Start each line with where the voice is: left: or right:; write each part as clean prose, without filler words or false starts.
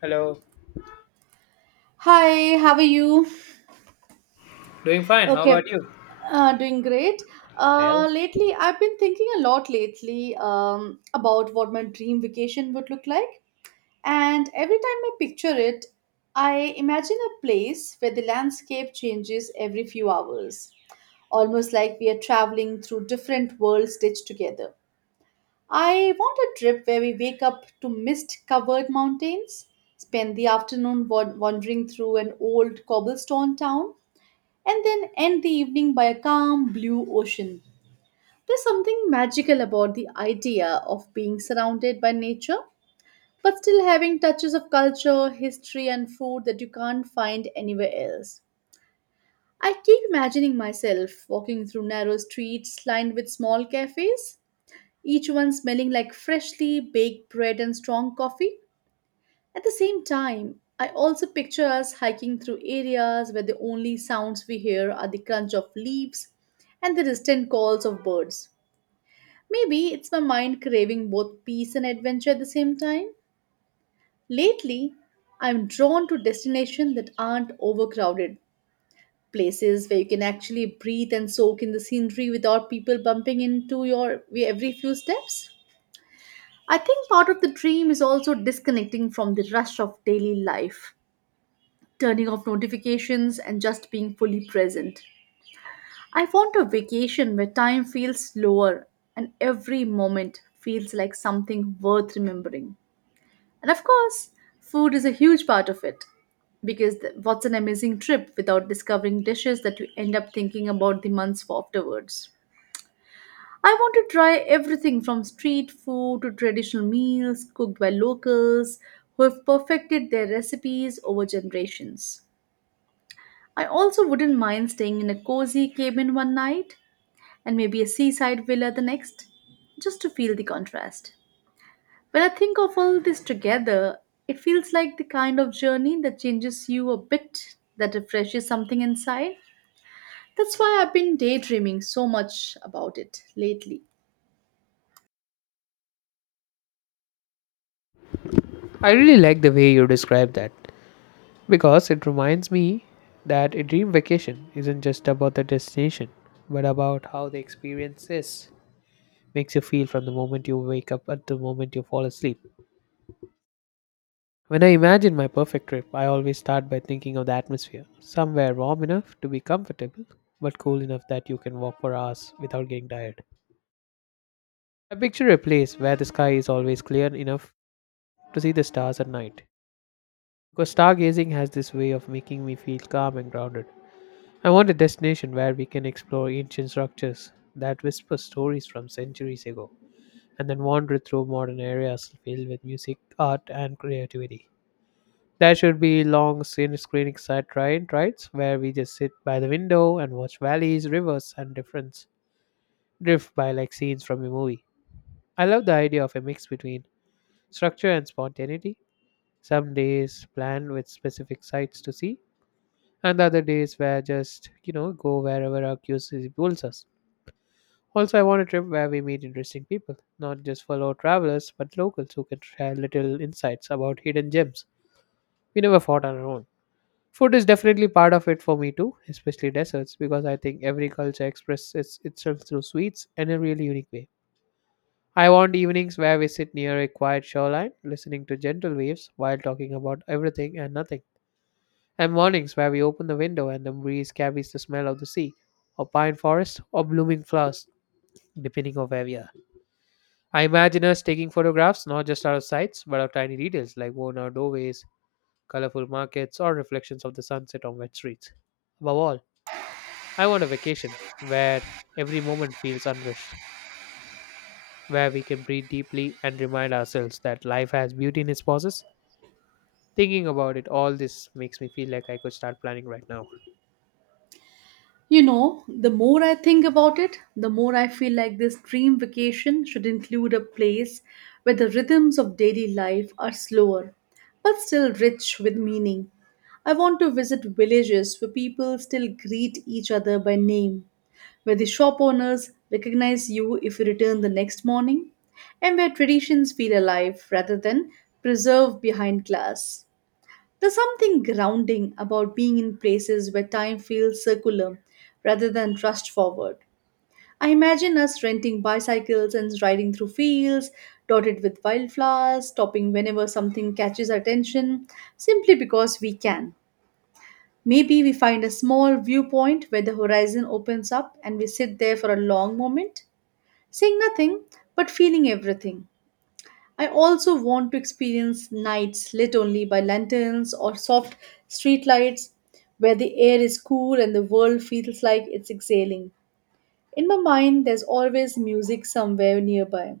left: Hello.
right: Hi, how are you?
left: Doing fine. How
right: Okay,
left: about you?
right: doing great.
left: Well,
right: Lately, I've been thinking a lot lately about what my dream vacation would look like. And every time I picture it, I imagine a place where the landscape changes every few hours, almost like we are traveling through different worlds stitched together. I want a trip where we wake up to mist covered mountains, spend the afternoon wandering through an old cobblestone town and then end the evening by a calm blue ocean. There's something magical about the idea of being surrounded by nature, but still having touches of culture, history, and food that you can't find anywhere else. I keep imagining myself walking through narrow streets lined with small cafes, each one smelling like freshly baked bread and strong coffee. At the same time, I also picture us hiking through areas where the only sounds we hear are the crunch of leaves and the distant calls of birds. Maybe it's my mind craving both peace and adventure at the same time. Lately, I'm drawn to destinations that aren't overcrowded, places where you can actually breathe and soak in the scenery without people bumping into your every few steps. I think part of the dream is also disconnecting from the rush of daily life, turning off notifications, and just being fully present. I want a vacation where time feels slower and every moment feels like something worth remembering. And of course, food is a huge part of it because what's an amazing trip without discovering dishes that you end up thinking about the months afterwards? I want to try everything from street food to traditional meals cooked by locals who have perfected their recipes over generations. I also wouldn't mind staying in a cozy cabin one night and maybe a seaside villa the next, just to feel the contrast. When I think of all this together, it feels like the kind of journey that changes you a bit, that refreshes something inside. That's why I've been daydreaming so much about it lately.
left: I really like the way you describe that because it reminds me that a dream vacation isn't just about the destination, but about how the experience makes you feel from the moment you wake up until the moment you fall asleep. When I imagine my perfect trip, I always start by thinking of the atmosphere, somewhere warm enough to be comfortable, but cool enough that you can walk for hours without getting tired. I picture a place where the sky is always clear enough to see the stars at night, because stargazing has this way of making me feel calm and grounded. I want a destination where we can explore ancient structures that whisper stories from centuries ago and then wander through modern areas filled with music, art, and creativity. There should be long scene screening side ride rides where we just sit by the window and watch valleys, rivers, and different drift by like scenes from a movie. I love the idea of a mix between structure and spontaneity. Some days planned with specific sites to see, and the other days where just go wherever our curiosity pulls us. Also, I want a trip where we meet interesting people, not just fellow travelers but locals who can share little insights about hidden gems we never fought on our own. Food is definitely part of it for me too, especially desserts, because I think every culture expresses itself through sweets in a really unique way. I want evenings where we sit near a quiet shoreline listening to gentle waves while talking about everything and nothing, and mornings where we open the window and the breeze carries the smell of the sea, or pine forest, or blooming flowers, depending on where we are. I imagine us taking photographs, not just out of sights, but of tiny details like worn out doorways, colorful markets, or reflections of the sunset on wet streets. Above all, I want a vacation where every moment feels unrest, where we can breathe deeply and remind ourselves that life has beauty in its pauses. Thinking about it, all this makes me feel like I could start planning right now.
right: You know, the more I think about it, the more I feel like this dream vacation should include a place where the rhythms of daily life are slower, but still rich with meaning. I want to visit villages where people still greet each other by name, where the shop owners recognize you if you return the next morning, and where traditions feel alive rather than preserved behind glass. There's something grounding about being in places where time feels circular rather than rushed forward. I imagine us renting bicycles and riding through fields dotted with wildflowers, stopping whenever something catches our attention, simply because we can. Maybe we find a small viewpoint where the horizon opens up and we sit there for a long moment, seeing nothing but feeling everything. I also want to experience nights lit only by lanterns or soft streetlights, where the air is cool and the world feels like it's exhaling. In my mind, there's always music somewhere nearby.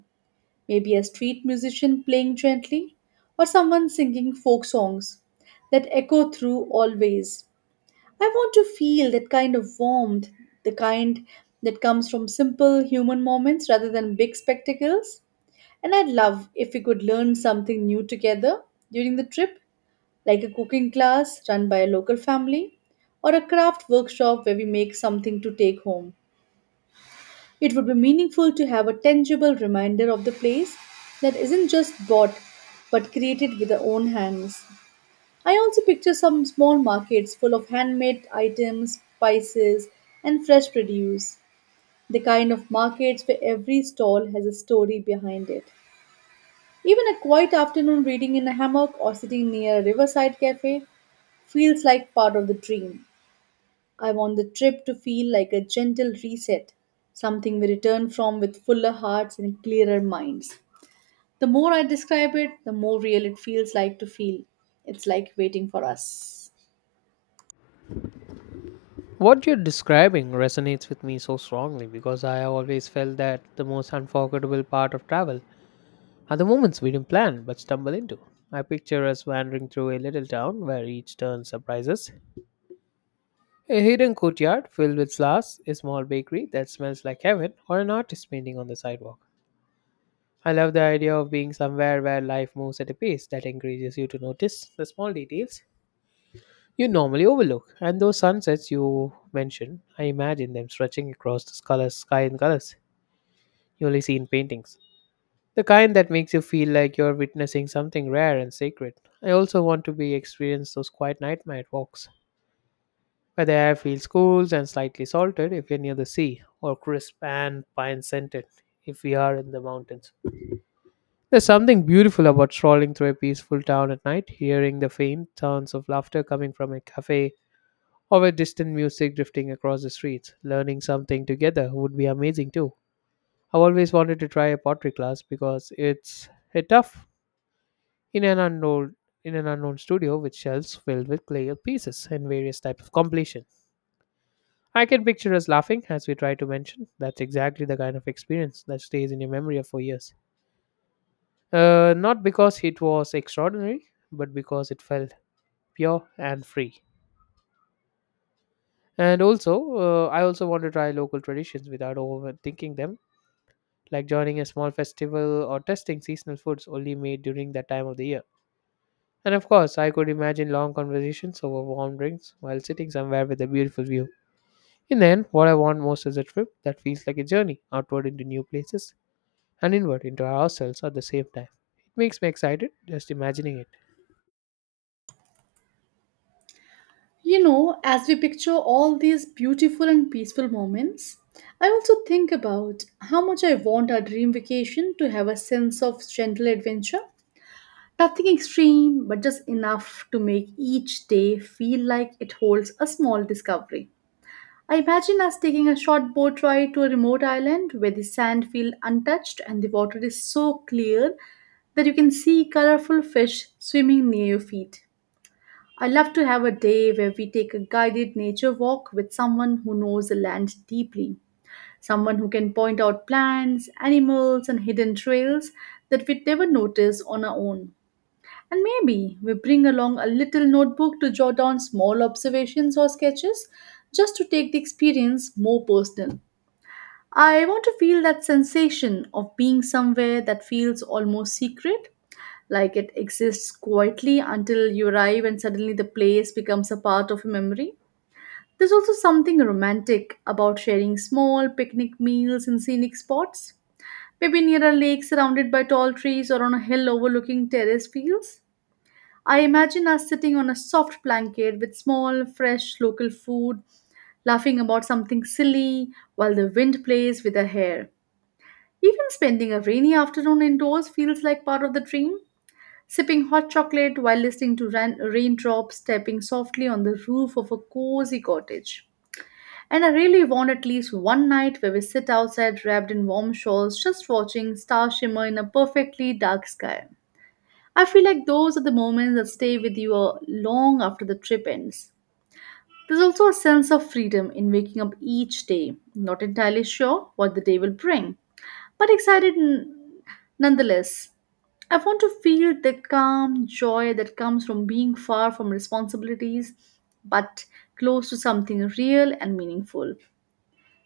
right: Maybe a street musician playing gently, or someone singing folk songs that echo through always. I want to feel that kind of warmth, the kind that comes from simple human moments rather than big spectacles. And I'd love if we could learn something new together during the trip, like a cooking class run by a local family or a craft workshop where we make something to take home. It would be meaningful to have a tangible reminder of the place that isn't just bought but created with our own hands. I also picture some small markets full of handmade items, spices, and fresh produce, the kind of markets where every stall has a story behind it. Even a quiet afternoon reading in a hammock or sitting near a riverside cafe feels like part of the dream. I want the trip to feel like a gentle reset, something we return from with fuller hearts and clearer minds. The more I describe it, the more real it feels like to feel. It's like waiting for us.
left: What you're describing resonates with me so strongly because I have always felt that the most unforgettable part of travel are the moments we didn't plan but stumble into. I picture us wandering through a little town where each turn surprises, a hidden courtyard filled with flowers, a small bakery that smells like heaven, or an artist painting on the sidewalk. I love the idea of being somewhere where life moves at a pace that encourages you to notice the small details you normally overlook. And those sunsets you mention, I imagine them stretching across sky in colors you only see in paintings. The kind that makes you feel like you're witnessing something rare and sacred. I also want to be experience those quiet night walks, where the air feels cool and slightly salted if you're near the sea, or crisp and pine scented if we are in the mountains. There's something beautiful about strolling through a peaceful town at night, hearing the faint sounds of laughter coming from a cafe, or with distant music drifting across the streets. Learning something together would be amazing too. I've always wanted to try a pottery class because it's a tough in an unknown in an unknown studio with shelves filled with clay pieces and various types of completion. I can picture us laughing as we try to mention that's exactly the kind of experience that stays in your memory for years. Not because it was extraordinary, but because it felt pure and free. And I also want to try local traditions without overthinking them, like joining a small festival or testing seasonal foods only made during that time of the year. And of course, I could imagine long conversations over warm drinks while sitting somewhere with a beautiful view. In the end, what I want most is a trip that feels like a journey outward into new places and inward into ourselves at the same time. It makes me excited just imagining it.
right: You know, as we picture all these beautiful and peaceful moments, I also think about how much I want our dream vacation to have a sense of gentle adventure. Nothing extreme, but just enough to make each day feel like it holds a small discovery. I imagine us taking a short boat ride to a remote island where the sand feels untouched and the water is so clear that you can see colorful fish swimming near your feet. I love to have a day where we take a guided nature walk with someone who knows the land deeply, someone who can point out plants, animals, and hidden trails that we'd never notice on our own. And maybe we bring along a little notebook to jot down small observations or sketches, just to take the experience more personal. I want to feel that sensation of being somewhere that feels almost secret, like it exists quietly until you arrive and suddenly the place becomes a part of a memory. There's also something romantic about sharing small picnic meals in scenic spots, maybe near a lake surrounded by tall trees or on a hill overlooking terrace fields. I imagine us sitting on a soft blanket with small, fresh local food, laughing about something silly while the wind plays with our hair. Even spending a rainy afternoon indoors feels like part of the dream. Sipping hot chocolate while listening to raindrops tapping softly on the roof of a cozy cottage. And I really want at least one night where we sit outside wrapped in warm shawls, just watching stars shimmer in a perfectly dark sky. I feel like those are the moments that stay with you long after the trip ends. There's also a sense of freedom in waking up each day, not entirely sure what the day will bring, but excited nonetheless. I want to feel the calm joy that comes from being far from responsibilities, but close to something real and meaningful.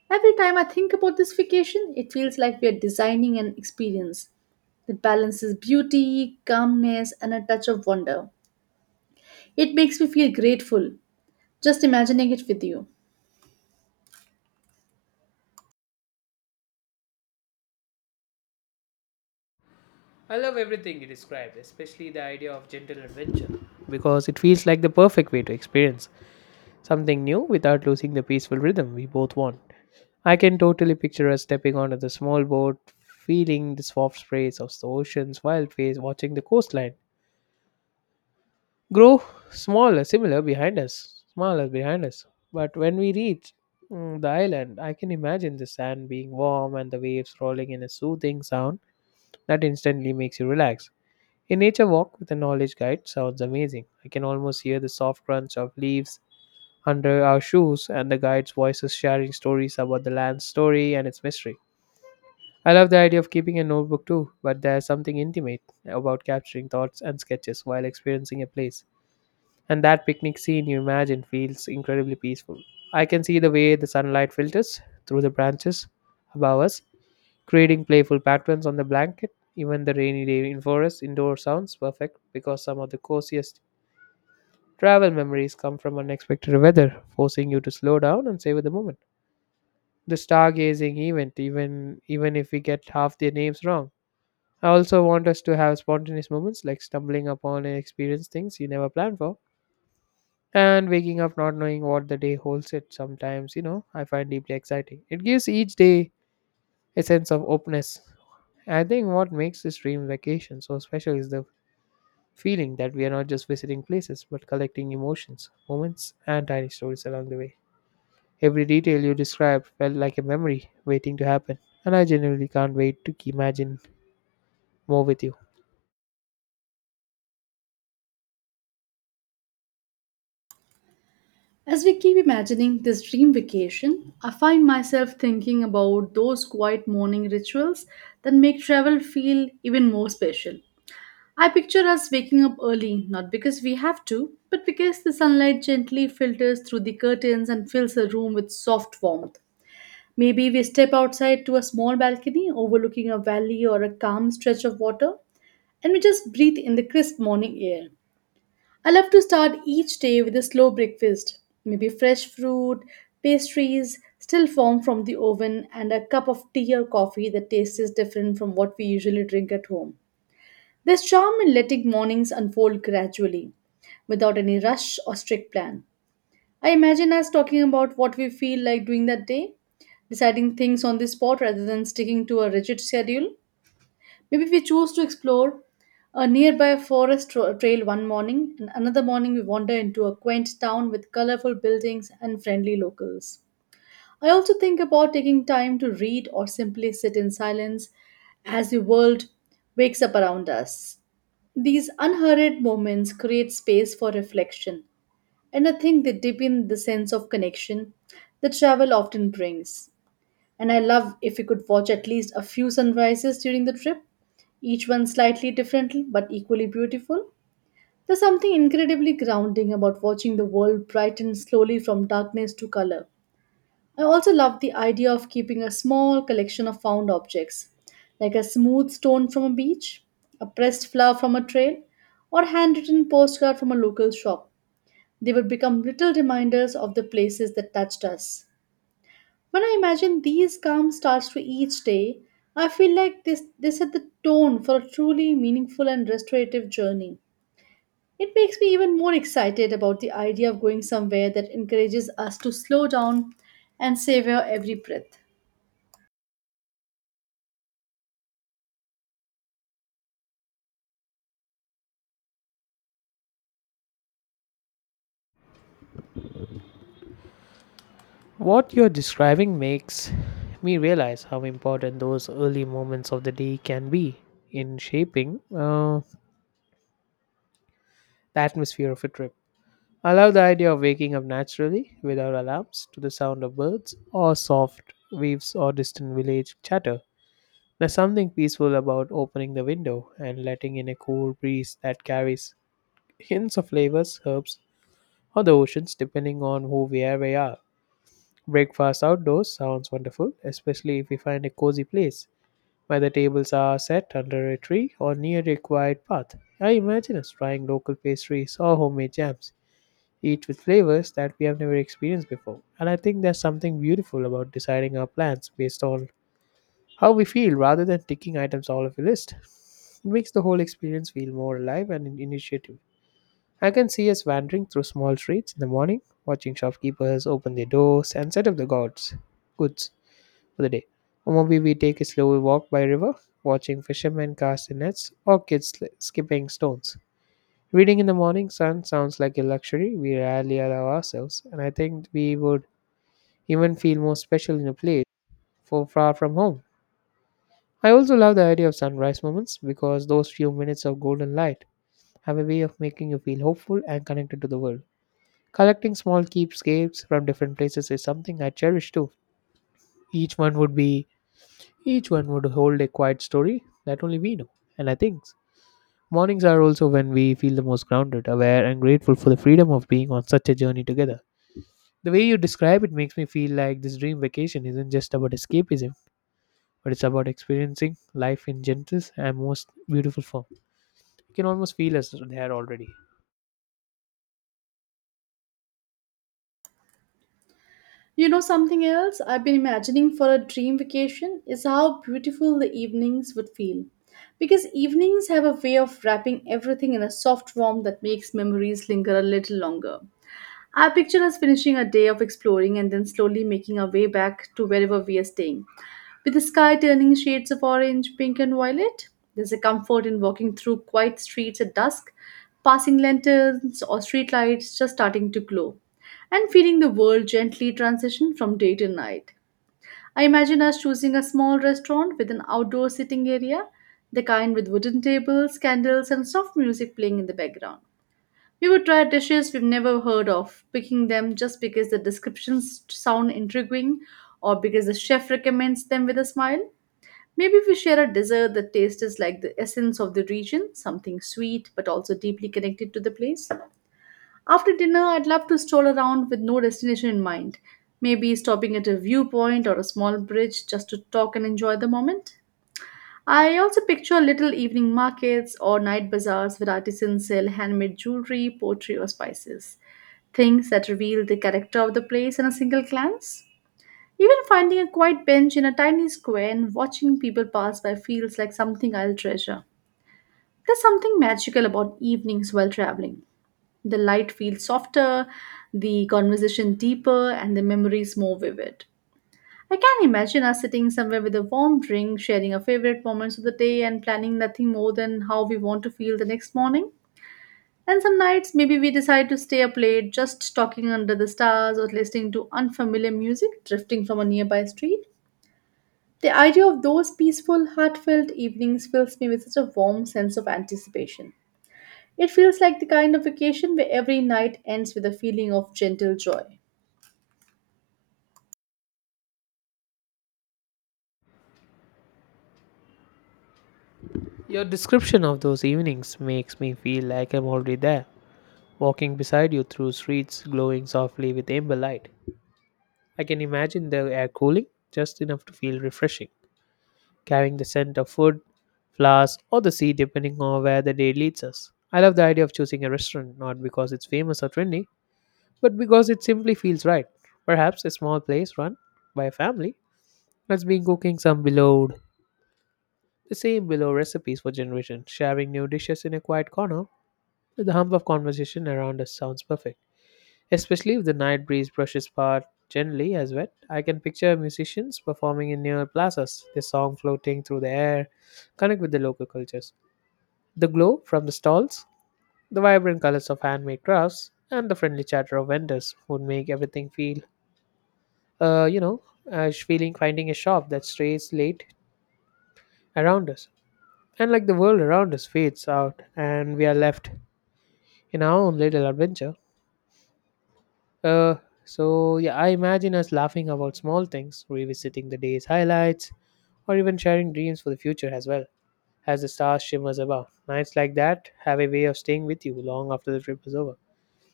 right: Every time I think about this vacation, it feels like we are designing an experience that balances beauty, calmness, and a touch of wonder. It makes me feel grateful just imagining it with you.
left: I love everything you described, especially the idea of gentle adventure, because it feels like the perfect way to experience something new without losing the peaceful rhythm we both want. I can totally picture us stepping onto the small boat, feeling the soft sprays of the ocean's wild face, watching the coastline grow smaller, similar behind us, smaller behind us. But when we reach the island, I can imagine the sand being warm and the waves rolling in a soothing sound that instantly makes you relax. A nature walk with a knowledge guide sounds amazing. I can almost hear the soft crunch of leaves under our shoes and the guide's voices sharing stories about the land's story and its mystery. I love the idea of keeping a notebook too, but there's something intimate about capturing thoughts and sketches while experiencing a place. And that picnic scene you imagine feels incredibly peaceful. I can see the way the sunlight filters through the branches above us, creating playful patterns on the blanket. Even the rainy day in forest indoor sounds perfect because some of the coziest travel memories come from unexpected weather, forcing you to slow down and savor the moment. The stargazing event, even if we get half their names wrong. I also want us to have spontaneous moments, like stumbling upon and experience things you never planned for, and waking up not knowing what the day holds it sometimes, I find deeply exciting. It gives each day a sense of openness. I think what makes this dream vacation so special is the feeling that we are not just visiting places but collecting emotions, moments, and tiny stories along the way. Every detail you described felt like a memory waiting to happen, and I genuinely can't wait to imagine more with you.
right: As we keep imagining this dream vacation, I find myself thinking about those quiet morning rituals that make travel feel even more special. I picture us waking up early, not because we have to, but because the sunlight gently filters through the curtains and fills the room with soft warmth. Maybe we step outside to a small balcony overlooking a valley or a calm stretch of water, and we just breathe in the crisp morning air. I love to start each day with a slow breakfast, maybe fresh fruit, pastries still formed from the oven, and a cup of tea or coffee that tastes different from what we usually drink at home. There's charm in letting mornings unfold gradually, without any rush or strict plan. I imagine us talking about what we feel like doing that day, deciding things on the spot rather than sticking to a rigid schedule. Maybe we choose to explore a nearby forest trail one morning, and another morning we wander into a quaint town with colorful buildings and friendly locals. I also think about taking time to read or simply sit in silence as the world wakes up around us. These unhurried moments create space for reflection, and I think they deepen the sense of connection that travel often brings. And I love if we could watch at least a few sunrises during the trip, each one slightly different but equally beautiful. There's something incredibly grounding about watching the world brighten slowly from darkness to color. I also love the idea of keeping a small collection of found objects, like a smooth stone from a beach, a pressed flower from a trail, or handwritten postcard from a local shop. They would become little reminders of the places that touched us. When I imagine these calm starts to each day, I feel like this, they set the tone for a truly meaningful and restorative journey. It makes me even more excited about the idea of going somewhere that encourages us to slow down and savor every breath.
left: What you're describing makes me realize how important those early moments of the day can be in shaping the atmosphere of a trip. I love the idea of waking up naturally without alarms to the sound of birds or soft waves or distant village chatter. There's something peaceful about opening the window and letting in a cool breeze that carries hints of flavors, herbs, or the oceans, depending on who we are. Breakfast outdoors sounds wonderful, especially if we find a cozy place where the tables are set under a tree or near a quiet path. I imagine us trying local pastries or homemade jams, each with flavors that we have never experienced before. And I think there's something beautiful about deciding our plans based on how we feel rather than ticking items all of a list. It makes the whole experience feel more alive and initiative. I can see us wandering through small streets in the morning, watching shopkeepers open their doors and set up the gods goods for the day. Or maybe we take a slow walk by river, watching fishermen cast in nets or kids skipping stones. Reading in the morning sun sounds like a luxury we rarely allow ourselves, and I think we would even feel more special in a place for far from home. I also love the idea of sunrise moments because those few minutes of golden light have a way of making you feel hopeful and connected to the world. Collecting small keepsakes from different places is something I cherish too. Each one would be Each one would hold a quiet story that only we know. And I think mornings are also when we feel the most grounded, aware, and grateful for the freedom of being on such a journey together. The way you describe it makes me feel like this dream vacation isn't just about escapism, but it's about experiencing life in gentlest and most beautiful form. You can almost feel us there already.
right: You know, something else I've been imagining for a dream vacation is how beautiful the evenings would feel. Because evenings have a way of wrapping everything in a soft warmth that makes memories linger a little longer. Our picture us finishing a day of exploring and then slowly making our way back to wherever we are staying. With the sky turning shades of orange, pink, and violet, there's a comfort in walking through quiet streets at dusk, passing lanterns or streetlights just starting to glow, and feeling the world gently transition from day to night. I imagine us choosing a small restaurant with an outdoor sitting area, the kind with wooden tables, candles, and soft music playing in the background. We would try dishes we've never heard of, picking them just because the descriptions sound intriguing or because the chef recommends them with a smile. Maybe we share a dessert that tastes like the essence of the region, something sweet but also deeply connected to the place. After dinner, I'd love to stroll around with no destination in mind, maybe stopping at a viewpoint or a small bridge just to talk and enjoy the moment. I also picture little evening markets or night bazaars where artisans sell handmade jewelry, pottery, or spices. Things that reveal the character of the place in a single glance. Even finding a quiet bench in a tiny square and watching people pass by feels like something I'll treasure. There's something magical about evenings while traveling. The light feels softer, the conversation deeper, and the memories more vivid. I can imagine us sitting somewhere with a warm drink, sharing our favorite moments of the day, and planning nothing more than how we want to feel the next morning. And some nights, maybe we decide to stay up late, just talking under the stars or listening to unfamiliar music drifting from a nearby street. The idea of those peaceful, heartfelt evenings fills me with such a warm sense of anticipation. It feels like the kind of vacation where every night ends with a feeling of gentle joy.
left: Your description of those evenings makes me feel like I'm already there, walking beside you through streets glowing softly with amber light. I can imagine the air cooling just enough to feel refreshing, carrying the scent of food, flowers, or the sea, depending on where the day leads us. I love the idea of choosing a restaurant not because it's famous or trendy, but because it simply feels right. Perhaps a small place run by a family that's been cooking the same beloved recipes for generations. Sharing new dishes in a quiet corner with the hum of conversation around us sounds perfect. Especially if the night breeze brushes past gently as wet, I can picture musicians performing in near plazas, their song floating through the air, connect with the local cultures. The glow from the stalls, the vibrant colors of handmade crafts, and the friendly chatter of vendors would make everything feel, uh, you know, feeling finding a shop that strays late around us. And like the world around us fades out, and we are left in our own little adventure. Uh, yeah, I imagine us laughing about small things, revisiting the day's highlights, or even sharing dreams for the future as well as the stars shimmers above. Nights like that have a way of staying with you long after the trip is over.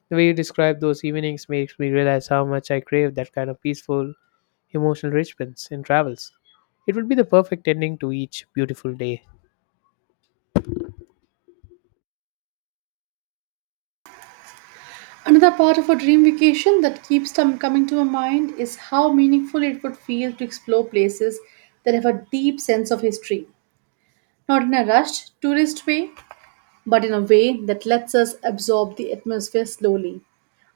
left: The way you describe those evenings makes me realize how much I crave that kind of peaceful, emotional richness in travels. It would be the perfect ending to each beautiful day.
right: Another part of a dream vacation that keeps them coming to my mind is how meaningful it would feel to explore places that have a deep sense of history. Not in a rushed, tourist way, but in a way that lets us absorb the atmosphere slowly.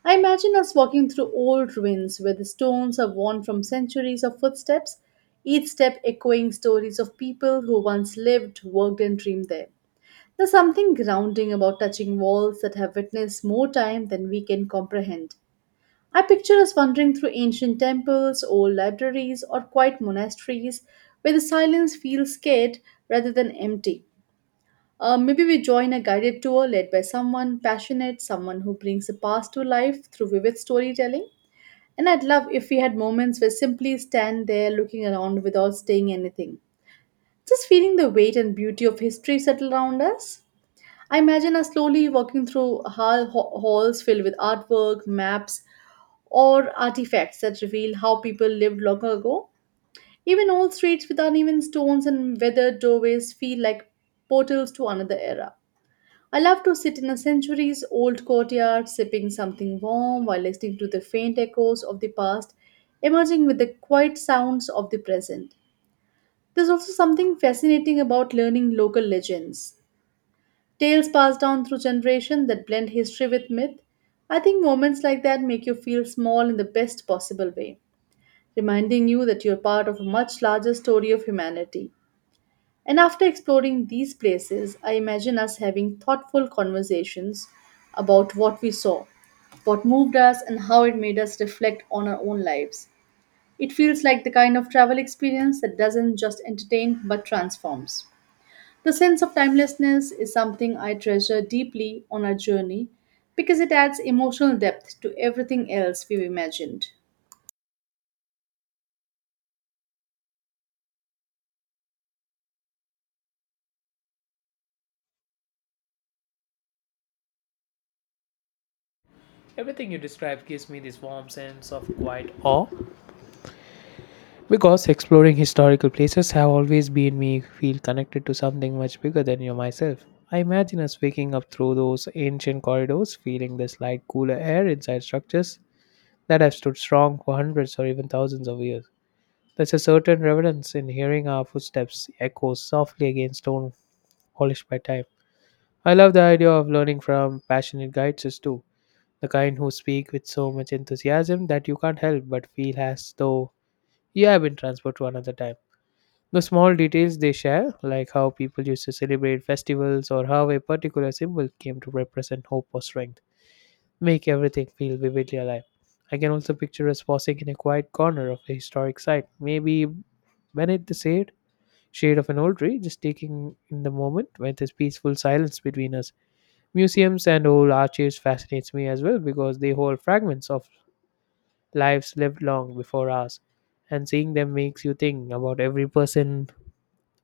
right: I imagine us walking through old ruins where the stones are worn from centuries of footsteps, each step echoing stories of people who once lived, worked, and dreamed there. There's something grounding about touching walls that have witnessed more time than we can comprehend. I picture us wandering through ancient temples, old libraries, or quiet monasteries where the silence feels scared rather than empty. Maybe we join a guided tour led by someone passionate, someone who brings the past to life through vivid storytelling. And I'd love if we had moments where simply stand there looking around without saying anything, just feeling the weight and beauty of history settle around us. I imagine us slowly walking through halls filled with artwork, maps, or artifacts that reveal how people lived long ago. Even old streets with uneven stones and weathered doorways feel like portals to another era. I love to sit in a centuries old courtyard, sipping something warm while listening to the faint echoes of the past, emerging with the quiet sounds of the present. There's also something fascinating about learning local legends. Tales passed down through generation that blend history with myth. I think moments like that make you feel small in the best possible way, reminding you that you're part of a much larger story of humanity. And after exploring these places, I imagine us having thoughtful conversations about what we saw, what moved us, and how it made us reflect on our own lives. It feels like the kind of travel experience that doesn't just entertain but transforms. The sense of timelessness is something I treasure deeply on our journey because it adds emotional depth to everything else we've imagined.
left: Everything you describe gives me this warm sense of quiet awe because exploring historical places have always made me feel connected to something much bigger than you myself. I imagine us waking up through those ancient corridors, feeling the slight cooler air inside structures that have stood strong for hundreds or even thousands of years. There's a certain reverence in hearing our footsteps echo softly against stone polished by time. I love the idea of learning from passionate guides too, the kind who speak with so much enthusiasm that you can't help but feel as though you have been transported to another time. The small details they share, like how people used to celebrate festivals or how a particular symbol came to represent hope or strength, make everything feel vividly alive. I can also picture us pausing in a quiet corner of a historic site, maybe beneath the shade of an old tree, just taking in the moment when there's peaceful silence between us. Museums and old archives fascinates me as well because they hold fragments of lives lived long before ours, and seeing them makes you think about every person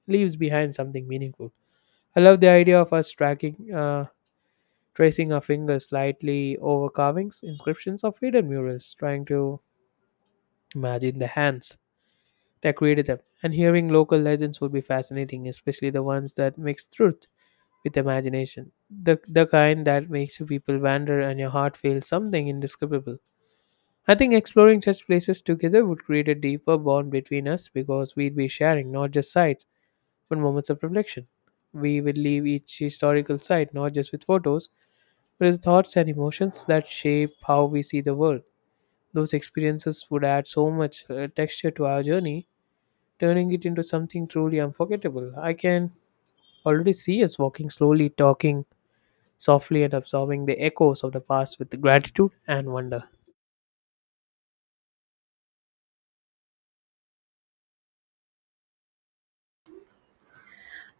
left: leaves behind something meaningful. I love the idea of us tracking, tracing our fingers lightly over carvings, inscriptions or hidden murals, trying to imagine the hands that created them. And hearing local legends would be fascinating, especially the ones that mix truth with imagination. The kind that makes you people wander and your heart feels something indescribable. I think exploring such places together would create a deeper bond between us because we'd be sharing not just sights but moments of reflection. We would leave each historical site not just with photos but with thoughts and emotions that shape how we see the world. Those experiences would add so much texture to our journey, turning it into something truly unforgettable. I can already see us walking slowly, talking softly and absorbing the echoes of the past with gratitude and wonder.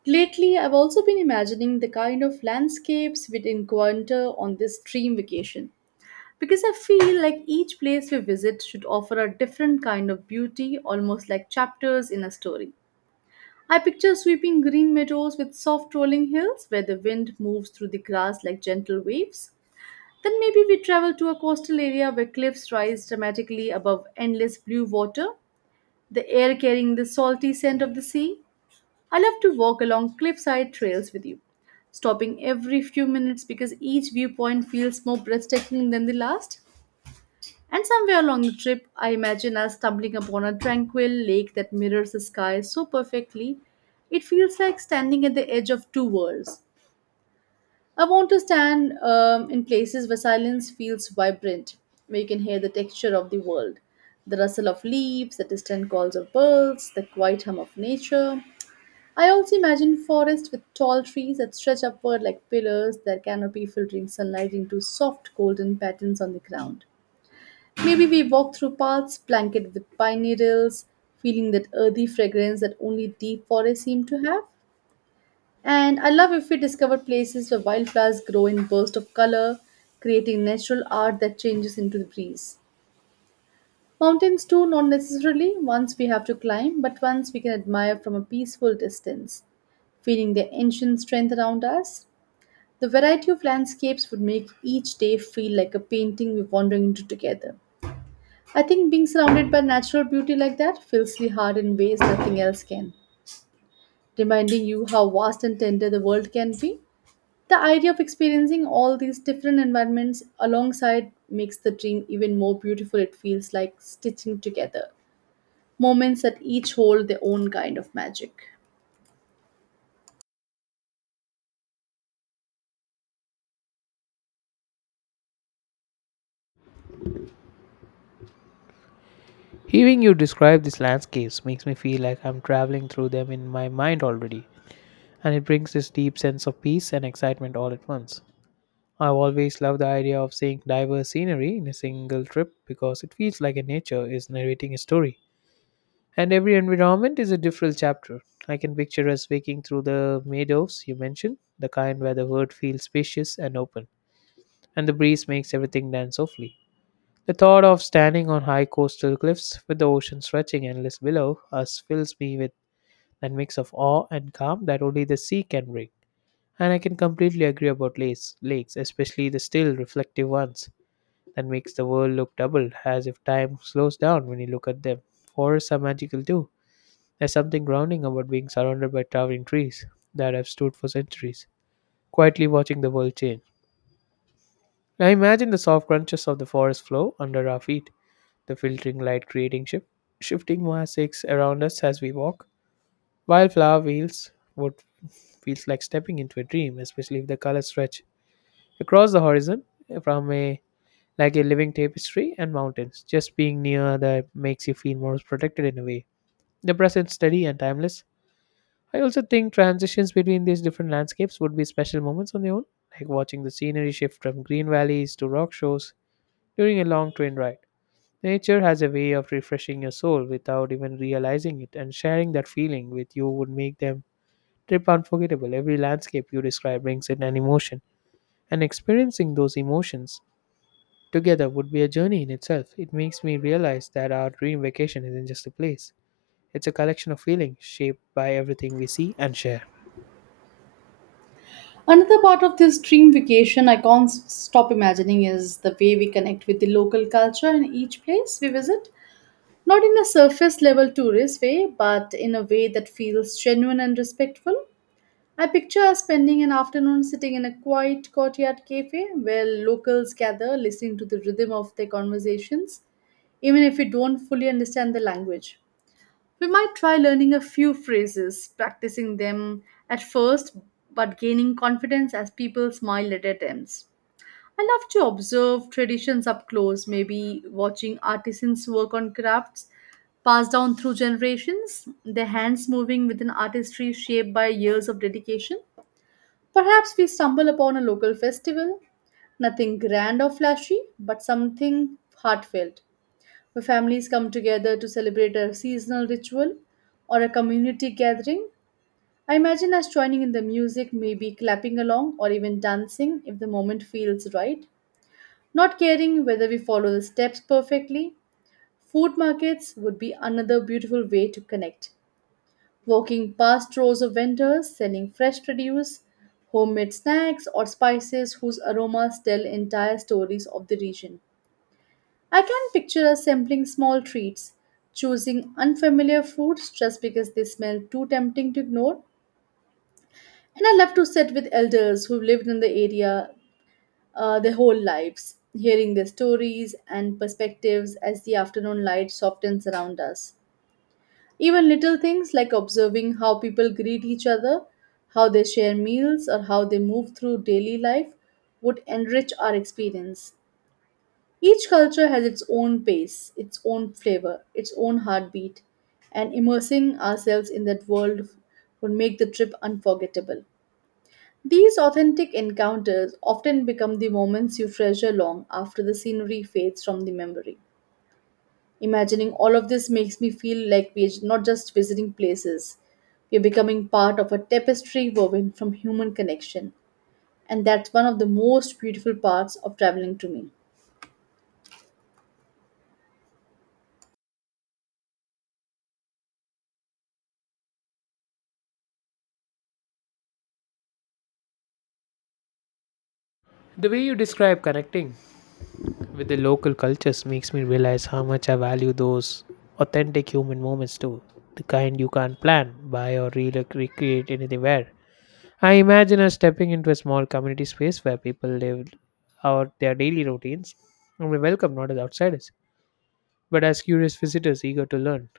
right: Lately, I've also been imagining the kind of landscapes we'd encounter on this dream vacation because I feel like each place we visit should offer a different kind of beauty, almost like chapters in a story. I picture sweeping green meadows with soft rolling hills where the wind moves through the grass like gentle waves. Then maybe we travel to a coastal area where cliffs rise dramatically above endless blue water, the air carrying the salty scent of the sea. I love to walk along cliffside trails with you, stopping every few minutes because each viewpoint feels more breathtaking than the last. And somewhere along the trip, I imagine us stumbling upon a tranquil lake that mirrors the sky so perfectly, it feels like standing at the edge of two worlds. I want to stand in places where silence feels vibrant, where you can hear the texture of the world, the rustle of leaves, the distant calls of birds, the quiet hum of nature. I also imagine forests with tall trees that stretch upward like pillars, their canopy filtering sunlight into soft golden patterns on the ground. Maybe we walk through paths blanketed with pine needles, feeling that earthy fragrance that only deep forests seem to have. And I love if we discover places where wildflowers grow in bursts of color, creating natural art that changes into the breeze. Mountains, too, not necessarily ones we have to climb, but ones we can admire from a peaceful distance. Feeling their ancient strength around us, the variety of landscapes would make each day feel like a painting we're wandering into together. I think being surrounded by natural beauty like that fills the heart in ways nothing else can, reminding you how vast and tender the world can be. The idea of experiencing all these different environments alongside makes the dream even more beautiful. It feels like stitching together moments that each hold their own kind of magic.
left: Hearing you describe these landscapes makes me feel like I'm traveling through them in my mind already, and it brings this deep sense of peace and excitement all at once. I've always loved the idea of seeing diverse scenery in a single trip because it feels like a nature is narrating a story. And every environment is a different chapter. I can picture us waking through the meadows you mentioned, the kind where the world feels spacious and open, and the breeze makes everything dance softly. The thought of standing on high coastal cliffs with the ocean stretching endless below us fills me with a mix of awe and calm that only the sea can bring. And I can completely agree about lakes, especially the still reflective ones that makes the world look double as if time slows down when you look at them. Forests are magical too. There's something grounding about being surrounded by towering trees that have stood for centuries, quietly watching the world change. I imagine the soft crunches of the forest floor under our feet, the filtering light creating shifting mosaics around us as we walk. Wildflower wheels would feels like stepping into a dream, especially if the colors stretch across the horizon from a like a living tapestry and mountains. Just being near that makes you feel more protected in a way. The present steady and timeless. I also think transitions between these different landscapes would be special moments on their own, like watching the scenery shift from green valleys to rock shores during a long train ride. Nature has a way of refreshing your soul without even realizing it, and sharing that feeling with you would make them trip unforgettable. Every landscape you describe brings in an emotion, and experiencing those emotions together would be a journey in itself. It makes me realize that our dream vacation isn't just a place, it's a collection of feelings shaped by everything we see and share.
right: Another part of this dream vacation I can't s- stop imagining is the way we connect with the local culture in each place we visit. Not in a surface level tourist way, but in a way that feels genuine and respectful. I picture us spending an afternoon sitting in a quiet courtyard cafe where locals gather, listening to the rhythm of their conversations, even if we don't fully understand the language. We might try learning a few phrases, practicing them at first, but gaining confidence as people smile at attempts. I love to observe traditions up close, maybe watching artisans work on crafts passed down through generations, their hands moving with an artistry shaped by years of dedication. Perhaps we stumble upon a local festival, nothing grand or flashy, but something heartfelt, where families come together to celebrate a seasonal ritual or a community gathering. I imagine us joining in the music, maybe clapping along or even dancing if the moment feels right, not caring whether we follow the steps perfectly. Food markets would be another beautiful way to connect. Walking past rows of vendors selling fresh produce, homemade snacks, or spices whose aromas tell entire stories of the region. I can picture us sampling small treats, choosing unfamiliar foods just because they smell too tempting to ignore. And I love to sit with elders who've lived in the area their whole lives, hearing their stories and perspectives as the afternoon light softens around us. Even little things like observing how people greet each other, how they share meals, or how they move through daily life would enrich our experience. Each culture has its own pace, its own flavor, its own heartbeat, and immersing ourselves in that world would make the trip unforgettable. These authentic encounters often become the moments you treasure long after the scenery fades from the memory. Imagining all of this makes me feel like we're not just visiting places, we're becoming part of a tapestry woven from human connection. And that's one of the most beautiful parts of traveling to me.
left: The way you describe connecting with the local cultures makes me realize how much I value those authentic human moments too. The kind you can't plan, buy, or recreate anywhere. I imagine us stepping into a small community space where people live out their daily routines and we welcome not as outsiders, but as curious visitors eager to learn.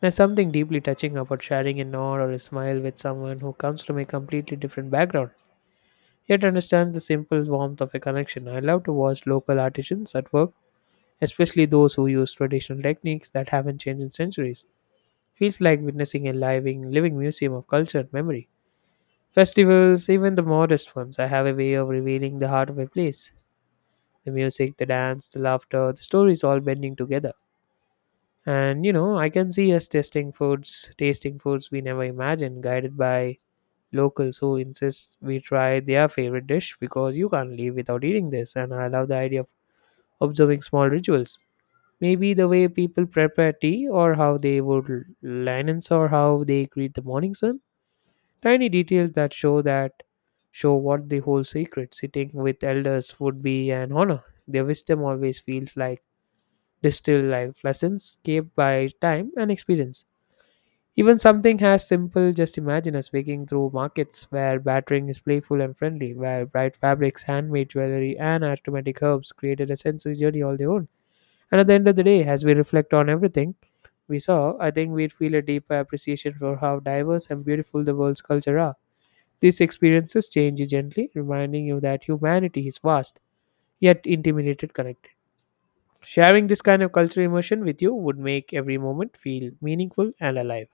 left: There's something deeply touching about sharing a nod or a smile with someone who comes from a completely different background, yet understands the simple warmth of a connection. I love to watch local artisans at work, especially those who use traditional techniques that haven't changed in centuries. Feels like witnessing a living museum of culture and memory. Festivals, even the modest ones, I have a way of revealing the heart of a place. The music, the dance, the laughter, the stories all bending together. And you know, I can see us testing foods, tasting foods we never imagined, guided by locals who insist we try their favorite dish because you can't leave without eating this. And I love the idea of observing small rituals. Maybe the way people prepare tea, or how they would linens, or how they greet the morning sun. Tiny details that show what the whole secret. Sitting with elders would be an honor. Their wisdom always feels like distilled life lessons kept by time and experience. Even something as simple, just imagine us waking through markets where battering is playful and friendly, where bright fabrics, handmade jewelry, and aromatic herbs created a sensory journey all their own. And at the end of the day, as we reflect on everything we saw, I think we'd feel a deeper appreciation for how diverse and beautiful the world's culture are. These experiences change you gently, reminding you that humanity is vast, yet intimidated connected. Sharing this kind of cultural immersion with you would make every moment feel meaningful and alive.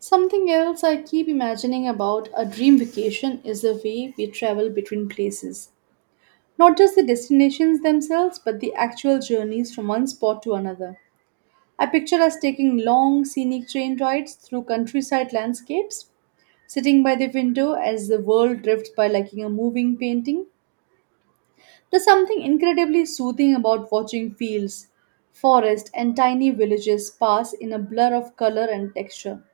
right: Something else I keep imagining about a dream vacation is the way we travel between places. Not just the destinations themselves, but the actual journeys from one spot to another. I picture us taking long scenic train rides through countryside landscapes, sitting by the window as the world drifts by like a moving painting. There's something incredibly soothing about watching fields, forests, and tiny villages pass in a blur of color and texture.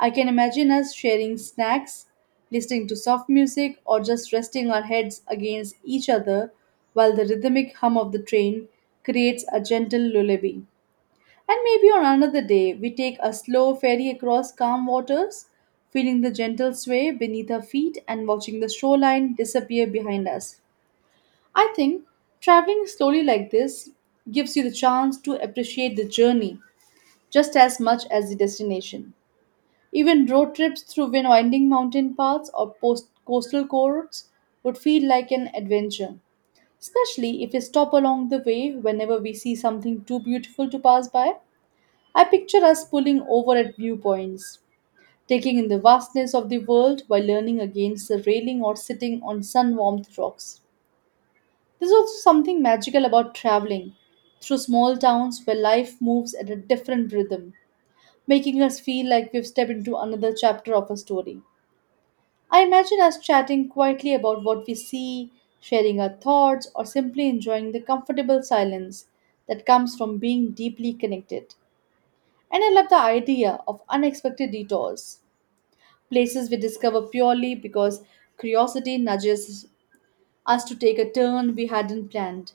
right: I can imagine us sharing snacks, listening to soft music, or just resting our heads against each other while the rhythmic hum of the train creates a gentle lullaby. And maybe on another day, we take a slow ferry across calm waters, feeling the gentle sway beneath our feet and watching the shoreline disappear behind us. I think traveling slowly like this gives you the chance to appreciate the journey just as much as the destination. Even road trips through winding mountain paths or coastal corridors would feel like an adventure, especially if we stop along the way whenever we see something too beautiful to pass by. I picture us pulling over at viewpoints, taking in the vastness of the world while leaning against the railing or sitting on sun warmed rocks. There's also something magical about traveling through small towns where life moves at a different rhythm, making us feel like we've stepped into another chapter of a story. I imagine us chatting quietly about what we see, sharing our thoughts, or simply enjoying the comfortable silence that comes from being deeply connected. And I love the idea of unexpected detours, places we discover purely because curiosity nudges us to take a turn we hadn't planned.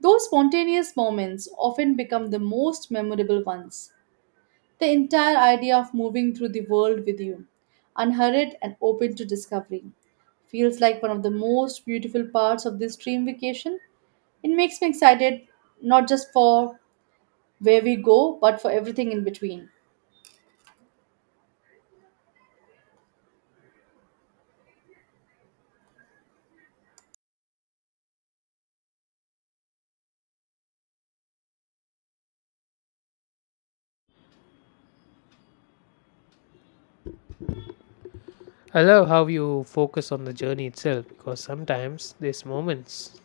right: Those spontaneous moments often become the most memorable ones. The entire idea of moving through the world with you, unhurried and open to discovery, feels like one of the most beautiful parts of this dream vacation. It makes me excited not just for where we go, but for everything in between.
left: I love how you focus on the journey itself because sometimes these moments,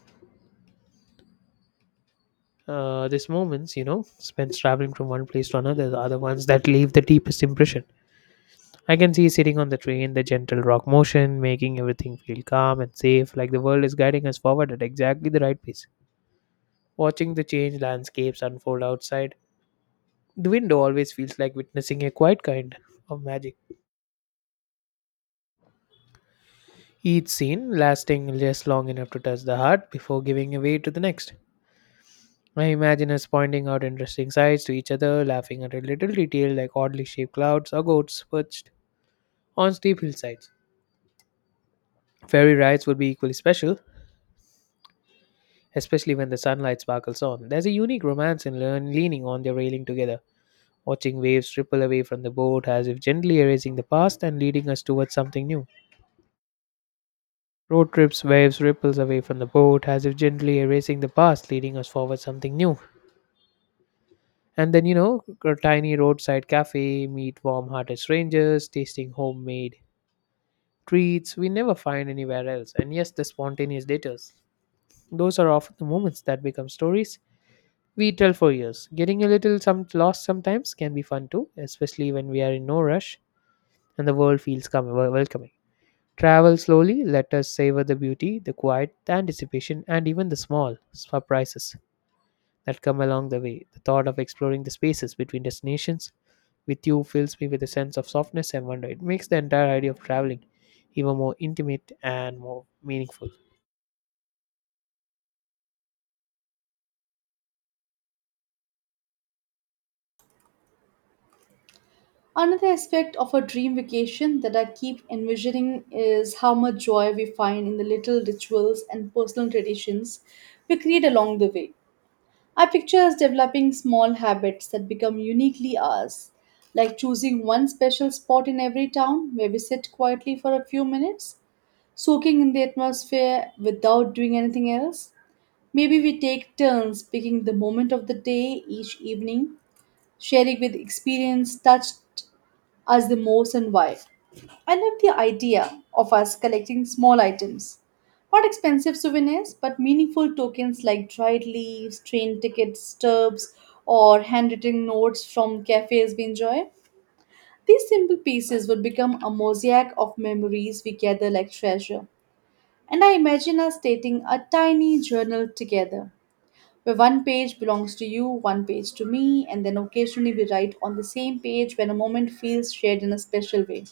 left: spent traveling from one place to another are the ones that leave the deepest impression. I can see sitting on the train, the gentle rock motion, making everything feel calm and safe, like the world is guiding us forward at exactly the right pace. Watching the changed landscapes unfold outside, the window always feels like witnessing a quiet kind of magic. Each scene lasting just long enough to touch the heart before giving way to the next. I imagine us pointing out interesting sights to each other, laughing at a little detail like oddly shaped clouds or goats perched on steep hillsides. Ferry rides would be equally special, especially when the sunlight sparkles on. There's a unique romance in leaning on the railing together, watching waves ripple away from the boat as if gently erasing the past and leading us towards something new. Road trips, waves, ripples away from the boat as if gently erasing the past, leading us forward something new. And then, you know, a tiny roadside cafe, meet warm hearted strangers, tasting homemade treats we never find anywhere else. And yes, the spontaneous dates. Those are often the moments that become stories we tell for years. Getting a little some lost sometimes can be fun too, especially when we are in no rush and the world feels welcoming. Travel slowly, let us savor the beauty, the quiet, the anticipation, and even the small surprises that come along the way. The thought of exploring the spaces between destinations with you fills me with a sense of softness and wonder. It makes the entire idea of traveling even more intimate and more meaningful.
right: Another aspect of a dream vacation that I keep envisioning is how much joy we find in the little rituals and personal traditions we create along the way. I picture us developing small habits that become uniquely ours, like choosing one special spot in every town where we sit quietly for a few minutes, soaking in the atmosphere without doing anything else. Maybe we take turns picking the moment of the day each evening sharing with experience touched us the most and why. I love the idea of us collecting small items. Not expensive souvenirs, but meaningful tokens like dried leaves, train tickets, stubs, or handwritten notes from cafes we enjoy. These simple pieces would become a mosaic of memories we gather like treasure. And I imagine us stating a tiny journal together where one page belongs to you, one page to me, and then occasionally we write on the same page when a moment feels shared in a special way.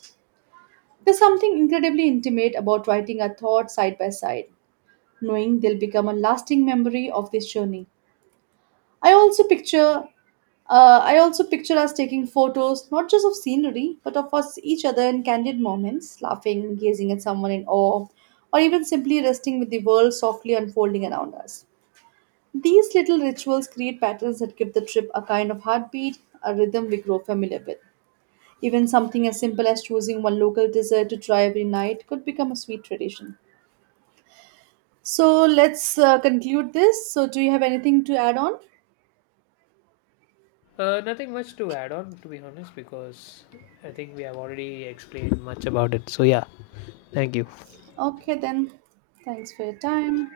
right: There's something incredibly intimate about writing our thoughts side by side, knowing they'll become a lasting memory of this journey. I also picture I also picture us taking photos not just of scenery, but of us each other in candid moments, laughing, gazing at someone in awe, or even simply resting with the world softly unfolding around us. These little rituals create patterns that give the trip a kind of heartbeat, a rhythm we grow familiar with. Even something as simple as choosing one local dessert to try every night could become a sweet tradition. So let's conclude this. So, do you have anything to add on?
left: Nothing much to add on, to be honest, because I think we have already explained much about it. So, yeah. Thank you.
right: Okay, then. Thanks for your time.